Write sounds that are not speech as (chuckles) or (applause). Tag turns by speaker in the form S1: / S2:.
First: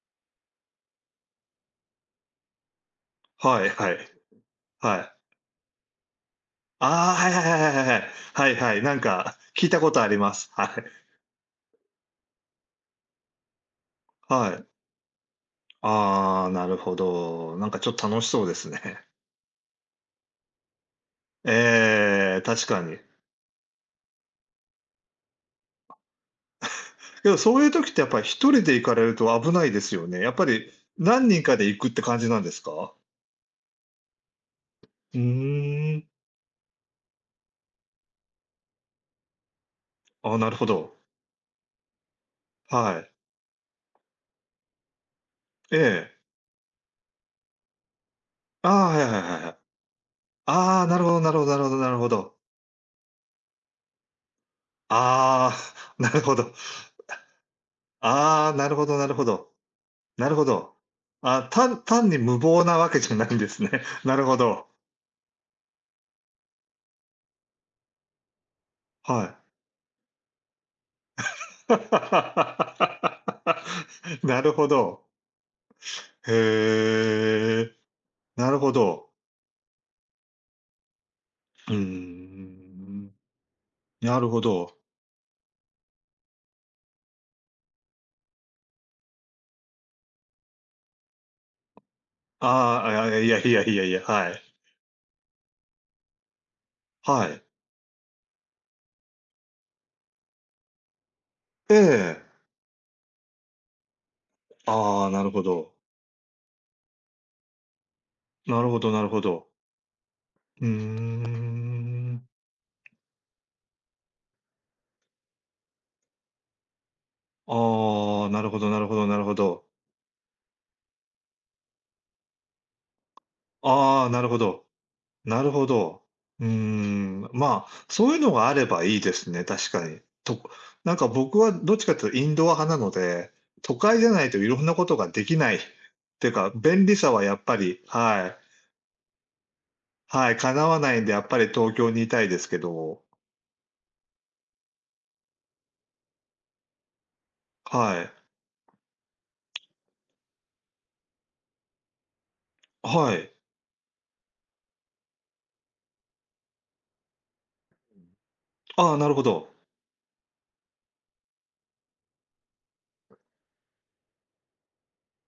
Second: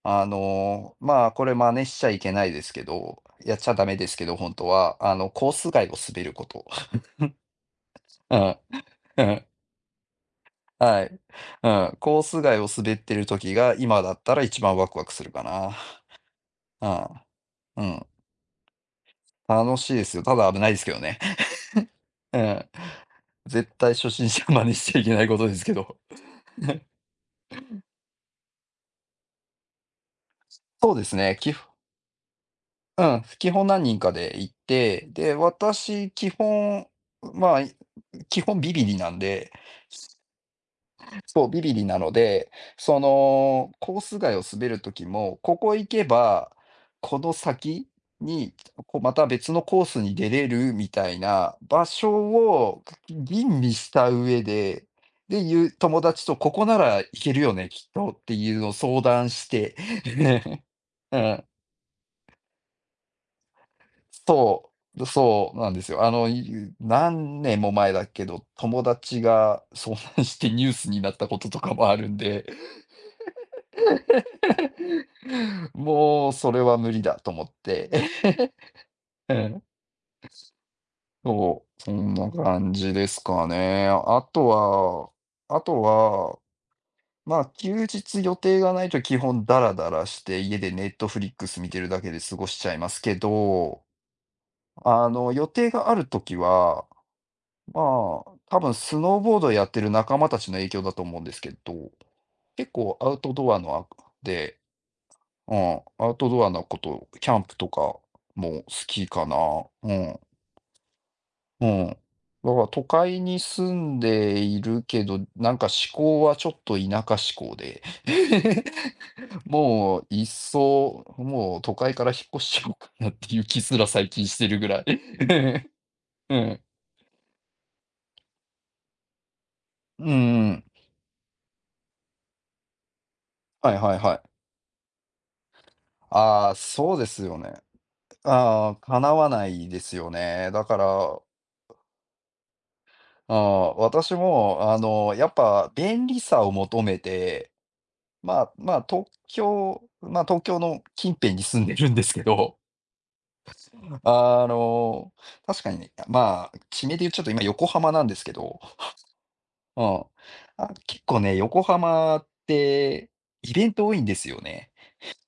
S1: あの、ま、これ真似しちゃいけないですけど、やっ
S2: はい
S1: ちゃダ
S2: はい、
S1: メですけど本当は
S2: は
S1: あ
S2: い。
S1: のコース外を滑ること。
S2: ああ、はいはいはいはいはいはい。
S1: (chuckles) う
S2: はい
S1: ん、
S2: はい、なん
S1: う
S2: か
S1: ん。
S2: 聞いたことあります、はい。
S1: はい。うん。コース外を滑っている時が、今だったらい
S2: は
S1: ち
S2: い。
S1: ばんワクワクするか
S2: ああ、なるほ
S1: な。
S2: ど。なんか
S1: うん、
S2: ちょっ
S1: うん。
S2: と楽しそうですね。(chuckles)
S1: 楽しいですよ。ただ危ないですけどね。(chuckles)
S2: え
S1: う
S2: え、確
S1: ん。
S2: かに。
S1: 絶対初心者真似しちゃいけないことですけど。
S2: (chuckles) でも、そういう
S1: (chuckles)
S2: 時ってやっぱり1人で行かれると危ないですよね。やっぱり、
S1: そうです
S2: 何
S1: ね、
S2: 人
S1: き
S2: かで
S1: ふ
S2: 行くって感じなんですか？
S1: うん、基本何人かで行って、
S2: ふ
S1: で、
S2: ーん。
S1: 私基本、ま、基本ビビりなんで。そ
S2: ああ、なるほど。
S1: そう、ビビりなので、そ
S2: はい。
S1: の、コース外を滑る時も、ここ
S2: え
S1: 行け
S2: え。
S1: ば、この先に、
S2: ああ、
S1: こ
S2: は
S1: う
S2: いは
S1: ま
S2: い
S1: た
S2: はいは
S1: 別
S2: い。
S1: のコースに出れる
S2: ああ、
S1: み
S2: なる
S1: た
S2: ほ
S1: い
S2: どなるほど
S1: な
S2: なるほど
S1: 場
S2: なるほ
S1: 所
S2: ど。
S1: を吟味した上で、で
S2: あ
S1: いう
S2: あ、
S1: 友
S2: なる
S1: 達
S2: ほ
S1: とこ
S2: ど。
S1: こなら行けるよね、きっとって
S2: あ
S1: い
S2: あ、
S1: う
S2: な
S1: のを
S2: るほど、
S1: 相
S2: なるほ
S1: 談し
S2: ど。
S1: て、
S2: なるほ
S1: (chuckles)
S2: ど。
S1: うん。
S2: ああ、単単に無謀なわけじゃないんですね、なるほど。
S1: そう、そうなんですよ。あの、い何年も前だけど、友達
S2: はい。
S1: が遭難してニュースになったこととかもあるんで、
S2: (laughs) なるほど。
S1: (chuckles) もうそれは無理だと思っ
S2: へえ、
S1: て。
S2: なるほ
S1: (chuckles)
S2: ど。
S1: うん。そ
S2: うー
S1: う、そんな感じで
S2: ん。
S1: すかね。
S2: なるほ
S1: 後
S2: ど。
S1: は後はま、休日予定がないと基本ダラダラして、家でネットフリックス見てるだけで過ご
S2: あ
S1: しちゃいます
S2: あ、あ、
S1: け
S2: いやいやい
S1: ど。
S2: やいや、はい。
S1: あの、予定がある時は、
S2: はい。
S1: ま、多分スノーボードをやっている仲間たちの影響だと思うんですけ
S2: え
S1: ど、
S2: え。
S1: 結構アウトドアのあくんで、
S2: ああ、なるほ
S1: う
S2: ど。
S1: ん、アウトドアのこと、キャンプとか
S2: な
S1: も好
S2: るほど、な
S1: き
S2: るほ
S1: かな。
S2: ど。
S1: うん。
S2: ふー
S1: うん。だ
S2: ん。
S1: から都会に住んでいるけど、なんか思考はちょっと田舎思考で。
S2: ああ、なるほど、
S1: (chuckles)
S2: なるほど、なるほど。
S1: もういっそ、もう都会から引っ越しちゃおうかなっていう気すら
S2: ああ、
S1: 最
S2: な
S1: 近
S2: る
S1: し
S2: ほ
S1: てる
S2: ど。
S1: ぐらい。
S2: なるほ
S1: (chuckles)
S2: ど。
S1: う
S2: うー
S1: ん。
S2: ん、ま、そういうのがあればいいですね、確かに。
S1: うん
S2: と、
S1: うん。
S2: なんか僕はどっちかっていうとインドア派なので、
S1: は
S2: 都
S1: いは
S2: 会
S1: い
S2: じゃ
S1: はい。
S2: ないと色んなことができないって
S1: あ
S2: か、
S1: あ、
S2: 便利
S1: そうで
S2: さは
S1: す
S2: や
S1: よ
S2: っ
S1: ね。
S2: ぱり、はい。
S1: ああ、叶わないですよ
S2: はい、
S1: ね。だ
S2: 叶
S1: か
S2: わないんで、や
S1: ら。
S2: っぱり東京にいたいですけど。
S1: ああ、私も、あの、やっぱ便利さを求めて、
S2: はい。
S1: まま、東京、ま、東京の近辺に住んでるんですけど。
S2: はい。
S1: あの、確かに、ま、地名でいうちょっと今横浜なんですけど、
S2: うん。ああ、なるほど。
S1: (chuckles) うん。あ、結構ね、横浜ってイベント多いんですよね。